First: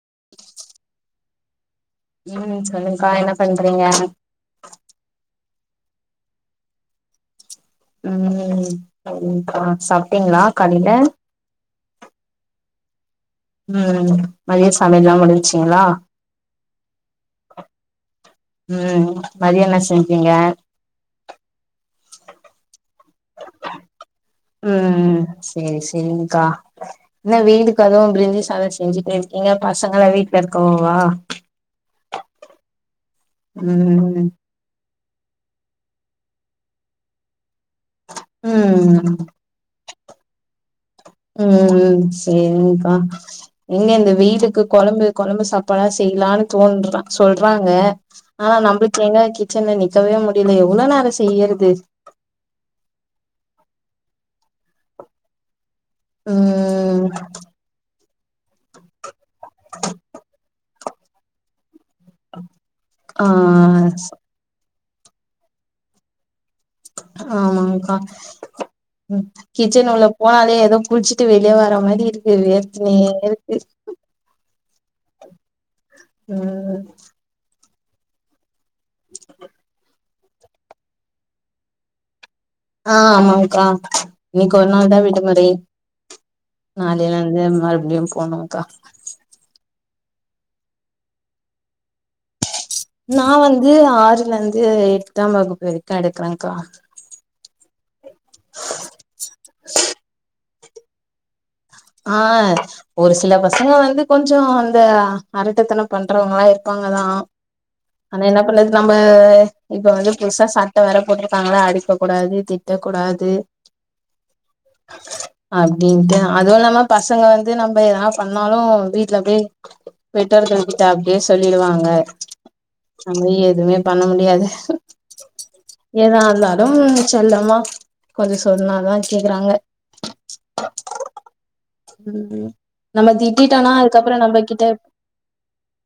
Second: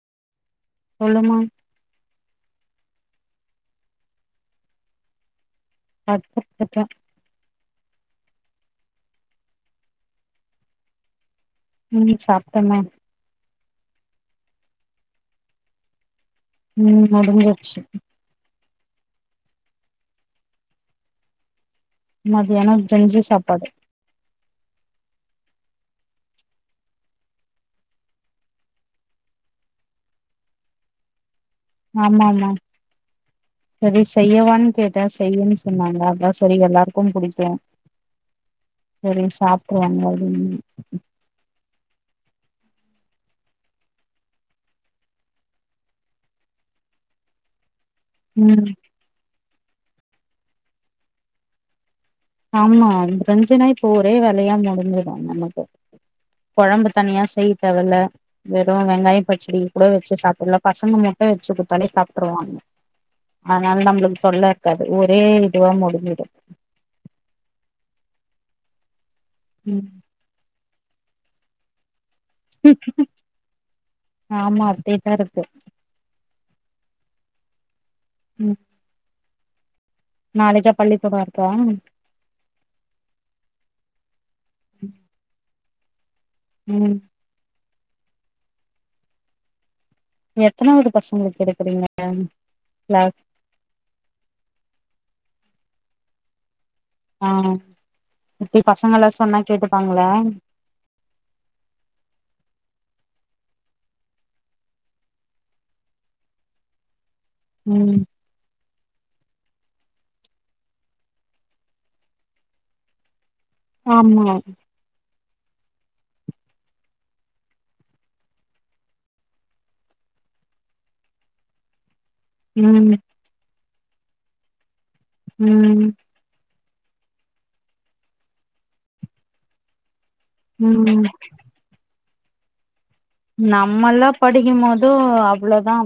[inaudible] சொல்லுமா ம் சொல்லுக்கா என்ன பண்றீங்க அத் அத்தா உம் சரிங்க்கா சாப்டீங்களா காலையில உம் சாப்டமே உஹம் மதிய சமையல்லாம் முடிஞ்ச்சீங்களா உம் முடிஞ்சிச்சு உம் மதியான செஞ்சீங்க மதியானோ செஞ்சு சாப்பாடு உம் செரி செரி்ங்கா என்ன வெயிலுக்கு அதுவும் பிரிஞ்சி சாதம் செஞ்சுட்டே இருக்கீங்க பசங்க வீட்டுல இருக்கவோவா ஆமா ஆமா சரி ம் செய்யவான்னு கேட் செய்ன்னு சொன்னாங்க அதான் செரி எல்லாருக்கும் பிடிக்கும் ம் சரி சாப்ட்டுரு வாங்க அப்படின்னு [inaudible] ம் சேரிங்கக்கா எங்க இந்த வெயிலுக்கு கொழம்பு கொழம்பு சாப்பாடா செய்யலான்னு தோன்றதா சொல்றாங்க ஆனா ம் நம்பளுக்கு எங்க கிச் சன்ல நிக்கவே முடியல எவ்ளோ நேரோ செய்யறது ஆமா பிரஞ்சனா இப்ப ஒரே வேலையா முடிஞ்சிடு நமக்கு கொழம்பு ம் தனியா செய்ய தேவல்ல வெறு வெங்காயம் பச்சடிய கூட வச்சி சாப்டலாம் பசங்க முட்டைய வச்சி குடுத் த ஒன்னே சாப்ட்ருவாங்க ஆ அதனால நம்மளுக்கு தொல்ல இருக்காது ஒரே இதுவா முடிஞ்சிடு ஆமாங்கக்கா ம் ம் கிச்சன் உள்ள போனாலே எதோ குளிச்சிட்டு வெளிய வர மாரி இருக் ஆமா அப்டேதாருக்கு ம் ம் நளைக்கா பள்ளிக்கூடோ இருக்கா ஆ ஆமாங்க்கா இன்னிக்கு ஒரு நாள் தா விடுமுறை ம் நாளைலருந்து மறுப் டியும்ஸ் போனுங்க்கா எத்தனாவது பசங்களுக்கு எடுக்குறீங்க கிளாஸ் நா வந்து ஆறுலந்து எட் ட்டாம் வகுப்பு வெரிக்கு எடுக்குறங்க்கா ஆ எப்டி பசங்கல்லா சொன்னா கேட்டுப்பாங்களா ஆ ஒரு சில பசங்க வந்து கொஞ்சோ அந்த அரட்டத்தனம் பண்றவங்களா இருப்பாங்கதா ம் ஆனா என்ன பண்ணுது நம்ப இப்ப வந்து புதுசா சட்டவேற போட்ருக்காங்களா அடிக்ககூடாது திட்டக்கூடாது ஆமா அப்டின்ட்டா அதுவு இல்லாம பசங்க வந்து நம்ப எதனா பண்ணாலு வீட்ல பேய் பெற்றோர்கள்கிட்ட அப்டியே சொல்லிடுவாங்க ம் நம்மே எதுமே பண்ண முடியாது ம் தா செல்லமா கொஞ்சோ சொன்னாதா கேக்குறாங்க ம் உம் நம்மல்லா படிக்கும் போது அவ்ளோதா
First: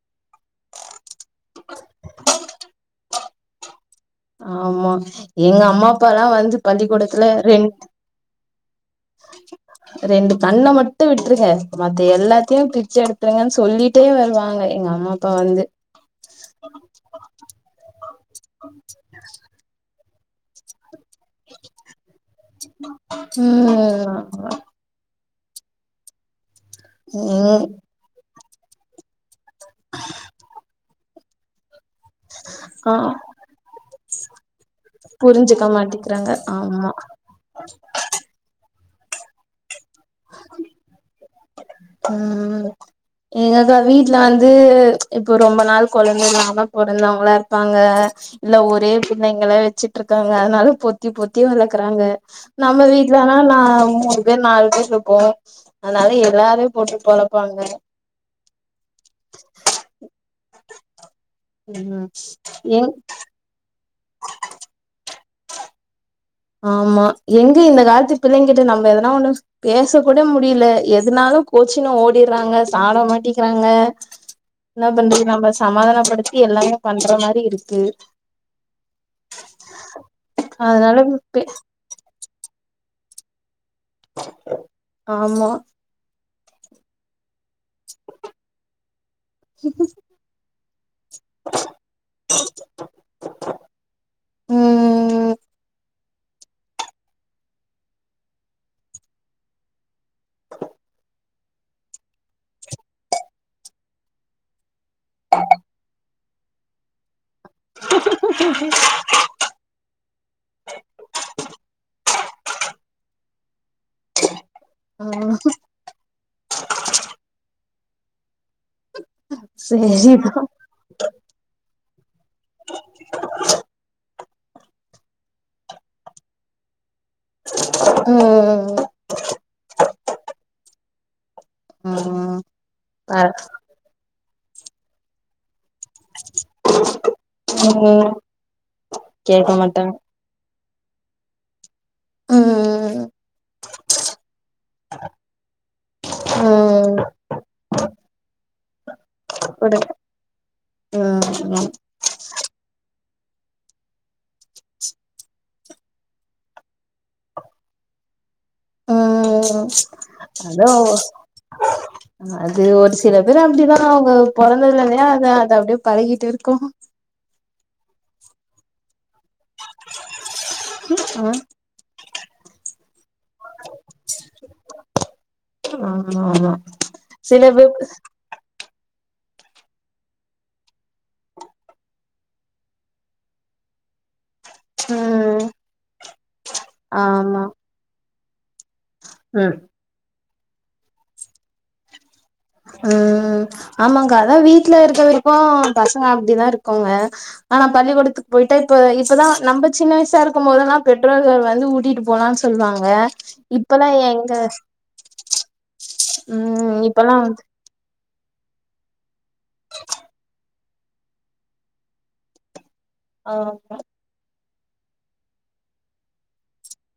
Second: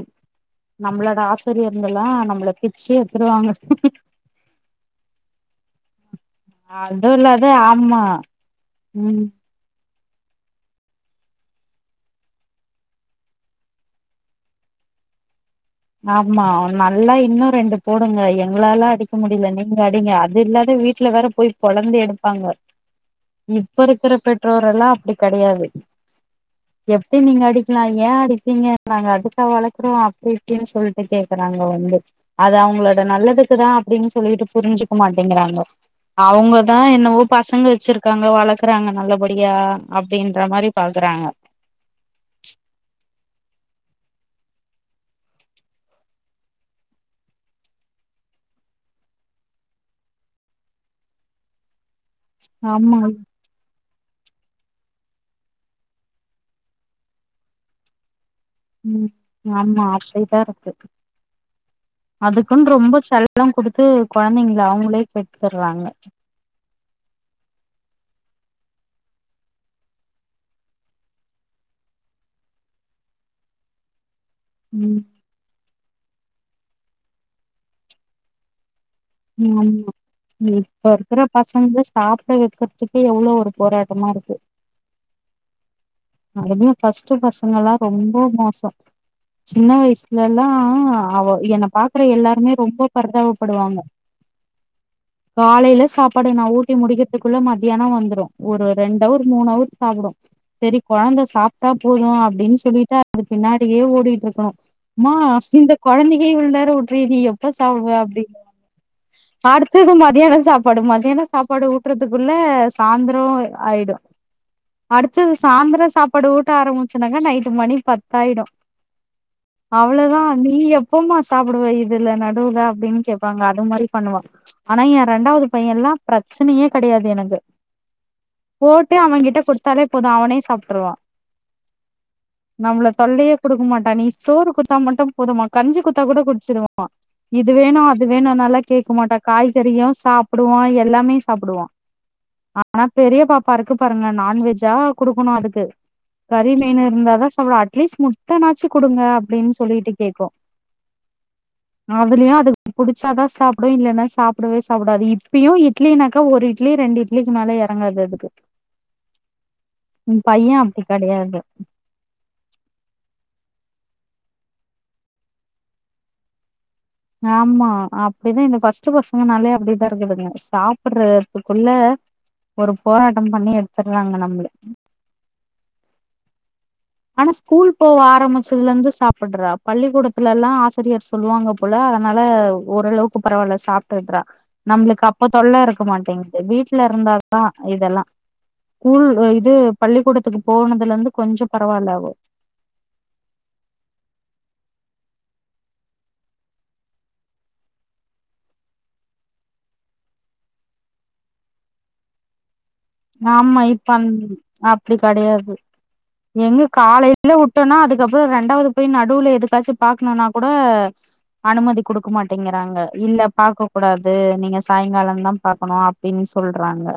நம்பளோட ஆசிரியங்கெல்லா நம்பள பிச்சி ருவாங்க ஆமா எங்க அம்மா அப்பாலா வந்து அதுவ் பள்ளிக்கூடத்துல இல்லாத ரெண் ஆமா ம் ரெண்டு கண்ண மட்டு விட்ருங்க மத்த எல்லாத்யு பிச்சி எடுத்துருங்கன் சொல்லிட்டே வருவாங்க எங்க அம்மாப்பா வந்து ஆமா நல்லா இன்னு ரெண்டு போடுங்க எங்களால அடிக் முடில நீங்க அடி ங்க அது இல்லாத வீ ட்ல வேற போய் பொலந்து எடுப்பாங்க இப்ப ருக்கிற ம் பெற்றோரெல்லா அப்டி கெடயாது எப்டி நீங்க ம் அடிக்லா ஏ அடிப் பீங்க நாங்க அது கங்கா வளக்குறோ அப்டி சொல்ட்டு கேக்குறாங்க வந்து அது ஆ அவுங்களோட நல்லதுக்கு தா அப்டின் [unintelligible] புரிஞ்சு மாட்டேங்கறாங்க புரிஞ்சுக்க மாட்டிக்கிறாங்க அவுங்கதா ஆமா என்னவோ பசங்க வச்சிருக்காங்க வளர்க்குறாங்க நல்லபடியா அப்படின்ற மாரி பாக்குறாங்க ம் எங்கக்க வீட்ல வந்து ப்ச் இப்போ ரொம்ப நாள் கொழந்த இல்லாம பொறந்தவங்கள்ளா இருப்பாங்க இல்ல ஒரே பிள்ளைங்கள வெச்சிட்டு இருக்காங்க அதனால பொத்தி பொத்தி வள இருக்கறாங்க நம்ம ஆமா வீட்லனா நா மூணு பேர் நாலு பேர் இருக்கோ அதனால எல்லார் போட்டு பொலப்பாங்க உம் ஆமா ஆசைதா இருக்கு ம் அதுக்குனனு எங் ரொம்போ செல்லம் குடுத்து கொழந்தைங்கள அவுங்களே கெடுத்துர்றாங்க ஆமா எங்க இந்த காலத்து பிள்ளைங்கிட்ட நம்ம எதனா ஒண்ணு பேச கூட முடியல எதனாலு கோச்சினு ஓடிராறாங்க சாப்ட மாட்டிக்கிறாங்க என்ன ம் பண்றது நம்ம சமாதான படுத்தி எல்லாமே பண்ற மாரி இருக்கு ஆமா உம் இப்ப அதனால இருக்கிற பே பசங்களே சாப் சாப்பிட வெக்கிறதுதுக்கு எவ்ளோ ஒரு போராட்டமா இருக்கு ஆமா அதுதா ஃபர்ஸ்ட் ஃபர்ஸ்ட் பசங்கல்லா ரொம்ப மோசோ சின்ன வயசுலல்லா அவ என்ன பாக்குற எல்லாருமே ரொம்ப பரிதாபப்படுவாங்க ம் காலைல சாப்பாட நா ஊட்டி முடிக்கிறதுக்குள்ள மதியானம் வந்துரு ஒரு ரெண்டு அவர் மூணு அவர் சாப்டு, சேரி கொழந்த சாப்ட்டா போதும் அப்டின்னு சொல்லிட்டு அது பின்னாடியே ஓடிட்டு இருக்கணு மா இந்த கொழந்தைங் கே இவ்ளோ நேரோ ஊட்றியே டி எப்பதா சாப்டுவ அப்டிம்பாங்க அடுத்தது மதியான சாப்பாடு மதியான சாப்பாடு ஊட்டுறதுக்குள்ள சாய்ந்தரம் ஆயிடு அடுத்தது ம் சாய்ந்தரம் சாப் பாடு ஊட்ட ஆரம்பிச்சனாக்கா நைட்டு மணி பத்தாயிடு அவ்ளதா சேரிதா நீ எப்பமா சாப்புடுவ இதுல நடுவுல அப்டின்னு கேப்பாங்க அ மாரி பண்ணுவா, ஆனா எ ரெண்டாவது பையல்லா பிரச்சனயே கெடையாது எனக்கு ம் ம் ம் தே அவங்கிட்ட குட்த்தாலே போது அவனே சாப்ட்ருவா ம் நம்ள அ தொல்லயே குடுக்கு மாட்டா நீ சோறு குத்தா மட்டு போதுமா கஞ்சி குத்தா கூட குட்ச்சிருவா இது வேணு அது ம் வேணுனா ல்லா கேக்குமாட்டா கேக்க காய்கறியு மாட்டாங்க சாப்டுவா எல்லாமே சாப்டுவா ஆனா ம் பெரிய பாப்பா இருக்கு பாருங்க நான்வெஜ்ஜா குடுக்குணு அதுக்கு கறி மீனு ம் இருந்தா தா சாப்புடு அட் ட்லீ்ஸ் முட்டனாச்சு குடுங்க அப் ப்டின் குடு சொல்லிட்டு கேக்கு ம் ம் அதுல்யு அதுக் புடுச்சா தா சாப்டு இல்லேன்னா சாப்டவே சாப்புடாது இப்பியு இட்லினாக்க ஒரு இட்லி ரெண்டு இட்லிக்கு மேல எறங்காது அதுக்கு ஓ என் பைய அதோ அப்டி கெடையாது அது ஒரு சில பேர் அப்டிதா அவுங்க பொறந்ததுலேந்தே அது அத அப்டே பழகிட் இருக்கு ஆம்மா அப்டிதா இந்த ஃபஸ்ட்டு பஸ் ங்கனாலே அப்புடிதா இருக்குதுங்க ஆ சாப்புட்றதுக்குள்ள ஒரு போராட்ட பண்ணி எடுத்துற்றாங்க நம்முள ஆமா ஆமா ஆனா சில ஸ்கூல் பேர் போவ ஆரமுச்சதுலந்து சாப் புட்றா பள்ளிக்கூடத்துலல்லா ஆசிரியர் சொல்லுவாங்க போல அதனால ஓரளவுக்கு பரவால்ல சாப்பிட்றா நம்ப்ளுக்கு அப்ப ம் தொல்ல இருக்க மாட்டேங்து வீட்ல ஆமா இருந்தாதா இதல்லா கூல் அ இது ம் பள்ளிக்கூடத்துக்கு போனதுலந்து கொஞ்சொ பரவா இல்ல அவொ ஆ ஆமாங்கா அதா வீட்ல இருக்க வரிக்கு பசங்க அப்டிதா இருக்குங்க ஆனா பள்ளிக்கூடத்துக் போய்ட்டா இப்ப இப்பதா நம்ப சின்ன வயசா இருக்கம் போதெல்லா பெற்றோர்கள் வந்து ஊட்டிட்டு போலான் சொல்லுவாங் ஆமா இப்ப அந் அப்டி கடையாது எங்க ம் இப்பல்லா காலையில உட் வந்து விட்டோன்னா அதுக்கப்புறோ ரெண்டாவது போய் நடுவுல எதுக்காச்சும் பாக்கணுன்னா கூட அனுமதி குடுக்க மாட்டேங்கிறாங்க இல்ல ஆ பாக்கக்கூடாது நீங்க சாய்ங்காலம்தா பாக்கணு அப்டின்னு சொல்றாங்க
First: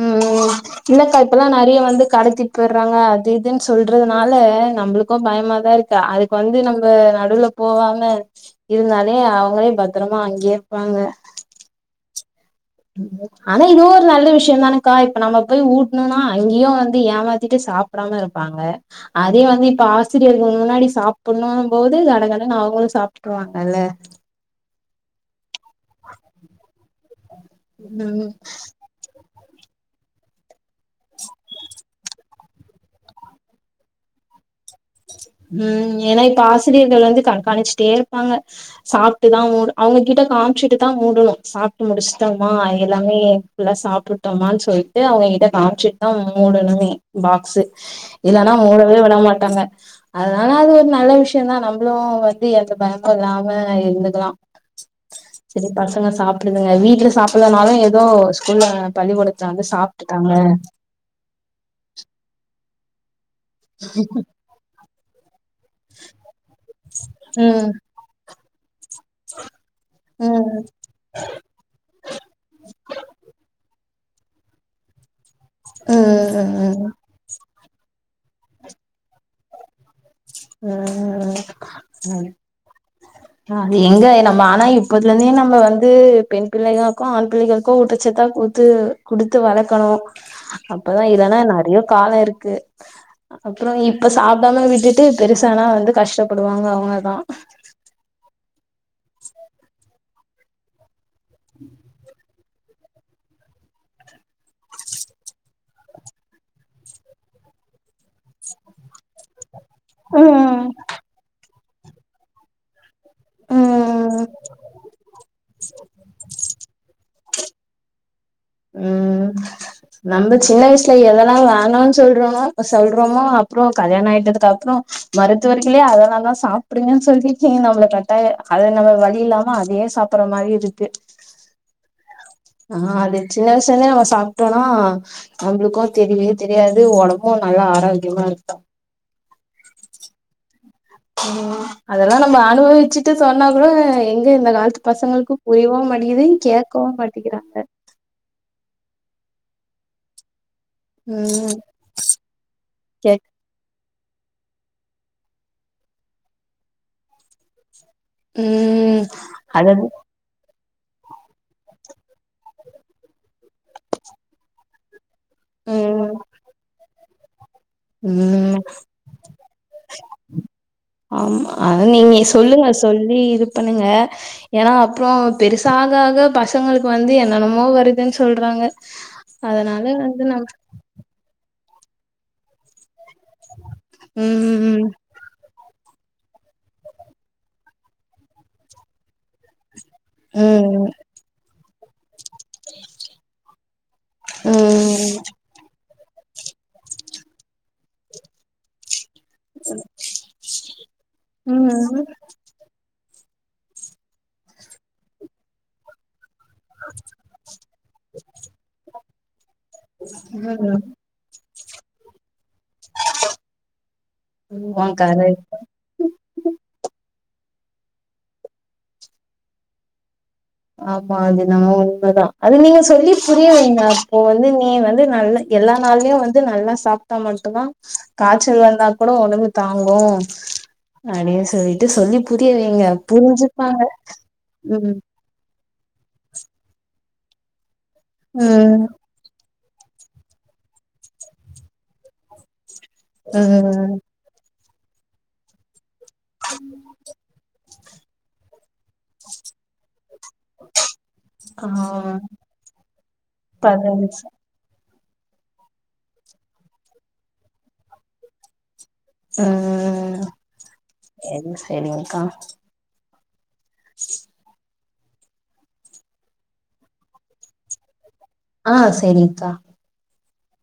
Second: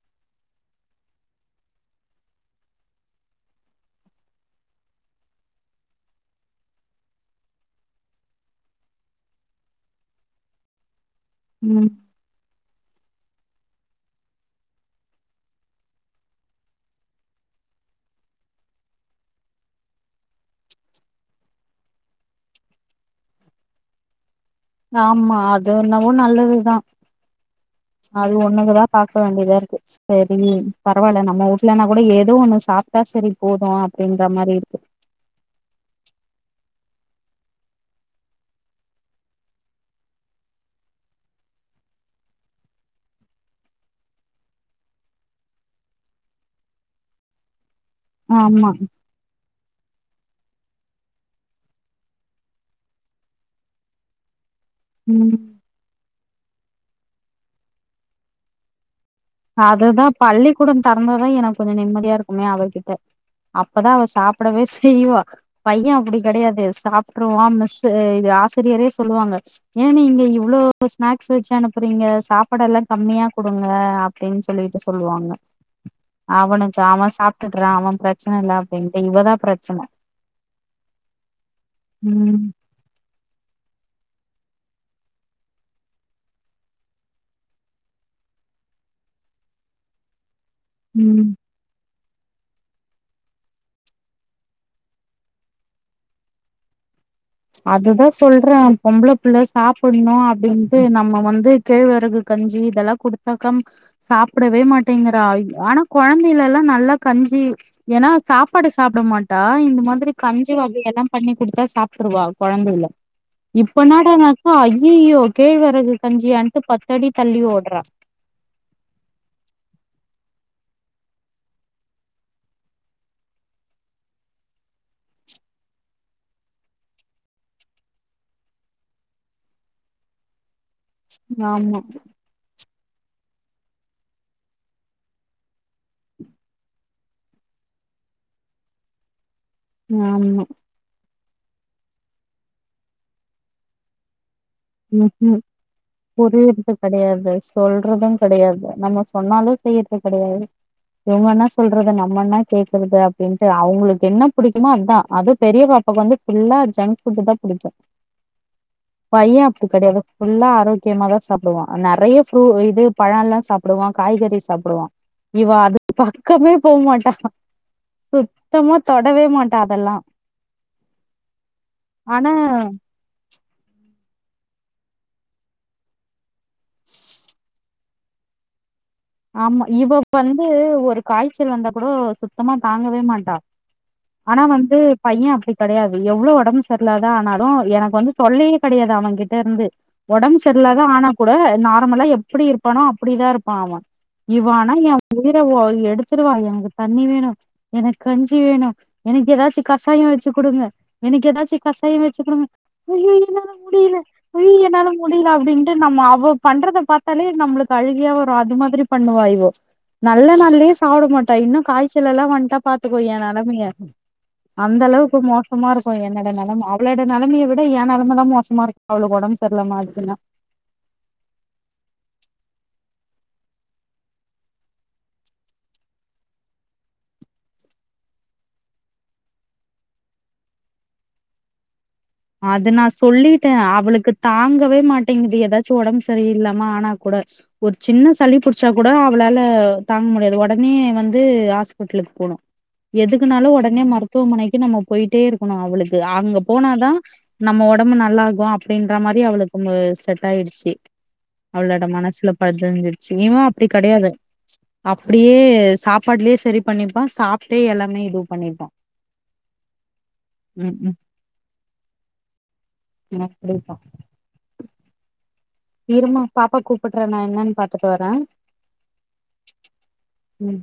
ம் இல்லக்கா இப்பல்லா நறைய வந்து கடத்திட்டு போயிட்றாங்க அது இதுன்னு சொல்றதுனால நம்பளுக்கும் பயமாதா இருக்கு அதுக்கு வந்து நம்ப நடுவுல போவாம இருந்தாலே அவங்களே பத்தரமா அங்கே இருப்பாங்க ம் ஆனா இதுவு ஒரு நல்ல விஷ்யோ தானக்கா இப்ப நம்ம போய் ஊட்ணுன்னா அங்கயும் வந்து ஏமாத்திட்டு சாப்டாம இருப்பாங்க அதே வந்து இப்ப ஆசிரியர்கள் முன்னாடி சாப்புட்ணும் போது கடகடனு அவங்களும் சாப்ட்ருவாங்கல்ல ஆமா அது அது என்னவோ நல்லதுதா ம் அது ஒண்ணுக்குதா பாக்க வேண்டியதா சரிங்க பரவால்ல நம்ம ஊ்லனாக்கூட ஏதோ ஒன்னு சாப்ட்டா சரி போதும் அப்டிங்க மாரி இருக்கு ம் ஏன்னா இப்ப ஆசிரியர்கள் வந்து கண்காணிச்சிட்டே இருப்பாங்க சாப்ட்டுதா மூட் அவங்ககிட்ட காமிச்சிட்டு தான் மூடுணும் சாப்ட்டு முடிச்சிட்டோமா எல்லாமே ஃபுல்லா சாப்ட்டுட்டோமான்னு சொல்லிட்டு அவங்ககிட்ட காம்ச்சிட்டு தா மூடணுமே பாக்ஸு இல்லனா ஆமா மூடவே விட மாட்டாங்க அதனால அது ஒரு நல்ல விஷ்யோதா நம்பளும் வந்து எந்த பயமு இல்லாம இருந்துக்கலா ம் செரி பசங்க சாப்டுதுங்க வீட்ல சாப் சாப்புட்லனாலு ஏதோ ஸ்கூல்ல பள்ளிக்கூடத்துல வந்து அதுதா சாப்ட்டுட்டாங்க பள்ளிக்கூடம் தெறந்துதா எனக்கு கொஞ்சம் நிம்மதியா இருக்குமே அதா கேக் த அப்பதா அவ சாப்டவே செய்வா பையன் அப்டி கெடையாது சாப்ட்ருவான் ம் மிஸ்ஸு இது ஆஸ் சரி எரே சொல்லுவாங்க ஏ நீங்க ம் இவ்ளோ ஸ்நாக்ஸ் வச்சு அனுப்புறீங்க சாப்பாடெல்லா கம்மியா குடுங்க அப்டினு சொல்லிட்டு சொல்லுவாங்க ம் அவனுக்கு ம் அவன் சாப்ட்டு அப்போ அவன் பிரச்சன இல்ல அப்டின்ட்டு இவதா பிரச்சன ம் ம் ஆ எங்க ஆனா இப்பத்துலேந்தே நம்ம வந்து பெண் பிள்ளைகளுக்கும் ஆண் பிள்ளைகளுக்கும் ஊட்டச்சத்தா கூத்து குடுத்து வளக்கணு அப்பதா ம் இல்லன்னா நறைய காலோ இருக்கு அப்றோ இப்ப சாப்டாம விட்டுட்டு பெருசானா வந்து கஷ்டப்படுவாங்க அவங்க தா அதுதா சொல்றேன் பொம்பளப்புள்ள சாப்புட்ணு அப்டின்ட்டு நம்ம வந்து கேழ்வரகு கஞ்சி இதெல்லா குடுத்தாக்கா சாப்டவே மாட்டேங்கிறா ஆனா கொழந்தைலல்லா நல்லா கஞ்சி ஏன்னா சாப்பாடு சாப்ட மாட்டா இந்த மாதிரி கஞ்சி ம் வகை எல்லா பண்ணிக்குடுத்தா டுருவா கொளந்தைல இப்ப ம் நாடனக்க அய்யயோ கேழ்வறகு கஞ்சியான்ட்டு பத்தடி தள்ளி ஓடுறா உம் நம்ம சின்ன வயசுல எதெல்லா வே சொல்றோமோ சொல்றோமோ அப்புறம் கல்யாணம் ஆயிட்டதுக்கு அப்புறம் மருத்துவர்களயே அதெல்லாம் தான் சாப்பிடுீங்கன்னு சொல்லி நம்மளை கட்டாயம் அதை நம்ம வழி இல்லா அதையே சாப்படுற மாதிரி இருக்கு ஆமா ஆஹ் அது சின்ன வயசுலருந்தே நம்ம சாப்பிட்டோனா நம்மளுக்கும் தெரியு தெரியாது உடம்பும் நல்லா ஆரோக்கியமா இருக்கு ஆமா... உம் அதெல்லாம் நம்ம அனுபவிச்சுட்டு சொன்னா கூடங் ம்ம் புரியற்து கேட்கவு கடையாது மாட்டேங்கிறாங்க சொல்றதும் கடையாது நம்ம சொன்னாலும் செய்யற்து கடையாது இவுங்க என்னா ம் சொல்றது நம்மன்னா கேக்கற்து கேக் அப்டின்டு அவுங்களுக்கு என்ன புடிக்குமோ அத்தான் அதும் பெரிய பாப்பாக் வந்து ஃபுல்லா ஜங்க் ஃபுட் தான் புடிக்கும் ம் அத [unintelligible] கியமா தான் சாப்டுவான் நிறைய ப்ரூ இது பழல்லாம் சாப்டுவான் காய்கறி சாப்டுவான் இவா அது ம் பக்கமே போமாட் ம் தொடவே மாட்டா அதெல்லா அம் அத நீங்க ஆனா சொல்லுங்க சொல்லி இது பண்ணுங்க ஏன்னா அப்ரோ பெருசா ஆக ஆக பச தங்களுக்கு வந்து என்னனமோ வர் துதுன் சொல்றாங்க ஆமா அதனால இவ வந்து நம்ம ஒரு காய்ச்சல் வந்தா குடோ சுத்தமா தாங்கவே மாட் டா ம் ஆனா வந்து ம் பைய அப்டி கடையாது எவ்ளோ ஒடம்பு சர்லாத ஆனாலும் எனக்கு வந்து தொல்லையே கடையாது அவ கிட்ட இருந்து ஒடம் சர்லாத ம் ஆனா கூட நா [unintelligible] எப்டி இருப்பானோ அப்டிதான் இருப்பான் அவன் இவ ஆனா ஏ உயிர ஒ எடுத்துருவா எனக்கு தண்ணி வேணும் எனக்கு கஞ்சி வேணும் எனக்கு ஏதாச்சு கசாயோ வச்சு குடுங்க எனக்கு ஏதாச்சு கசாயோ ம் வச்சு குடுங்க ஐய்யோ என்னால முடில ஐயு என்னால முடில அப்டின்ட்டு நம்ம அவ பண்றத பாத்தாலே நம்ளுக்கு அழுகியா வரு அது மாதுரி வாய்வோ நல்ல நாள்ளே ம் சாப்டமாட்டா இன்னு காய்ச்சல் எல்லா வன்டாப் பாத்துக்கோ ஏ நெலமய ஆமா அந்தளவுக்கு கரெக்ட் மோசமா இருக்கு என்னட நெலம அவளோட நெலமிய விட் ட எ நெலமதா மோசமா இருக்கு அவளுக்கு ஒடம் சர்லாமாகுதுன்னா ஆமா அது என்னமோ உண்மதா அது நீங்க சொல்லி புரிய வைங்க அப்போ வந்து நீ வந்து நல்லா எல்லா நாளுமே வந்து நல்லா சாப்ட்டா மட்டு்தா காச்சல் வந்தா கூட ஒடம்பு தாங்கு அடின் சொல்லி புரிய அது நா வைங்க சொல்லிட்ட புரிஞ்சுப்பாங்க அவளுக்கு தாங்கவே ம் மாட்டேங்குது ஏதாச்சு ஒடம்பு சரியில்லாமா ஆனா கூட ஒருத் சின்ன சளி புடிச்சா ம் கூட அவளால தாங்க முடியாது ஒடனே வந்து ஹாஸ்பிட்லுக்கு போனு எதுக்குனாலு ஒடனே ம் மருத்துவமனைக் கு நம்ம போயிட்டே இருக்கணு அவளுக் கு அங்க போனாதா நம்ம ஒடம்பு நல்லாகு அப் டின்ற மாரி அவளுக்கு செட் ஆயிடுச்சி அவளோட ஆ மனசுல பதிஞ்சிடுச்சி இவே அப்டி கெடையாது பதினஞ்சு அப்டியே சாப்பாட்லயே சரி பண்ணிப்பா சாப்ட்டே எல்லாமே இதுவு பண்ணிப்பா ம் ம் என்ன தெரியுங்க்கா ம் அடேய்யப்பா ம் இருமா பாப்பா கூப்புட்றா நா என்னன்னு பாத்துட்டு வர்றே ஆ சேரிங்க்கா ம்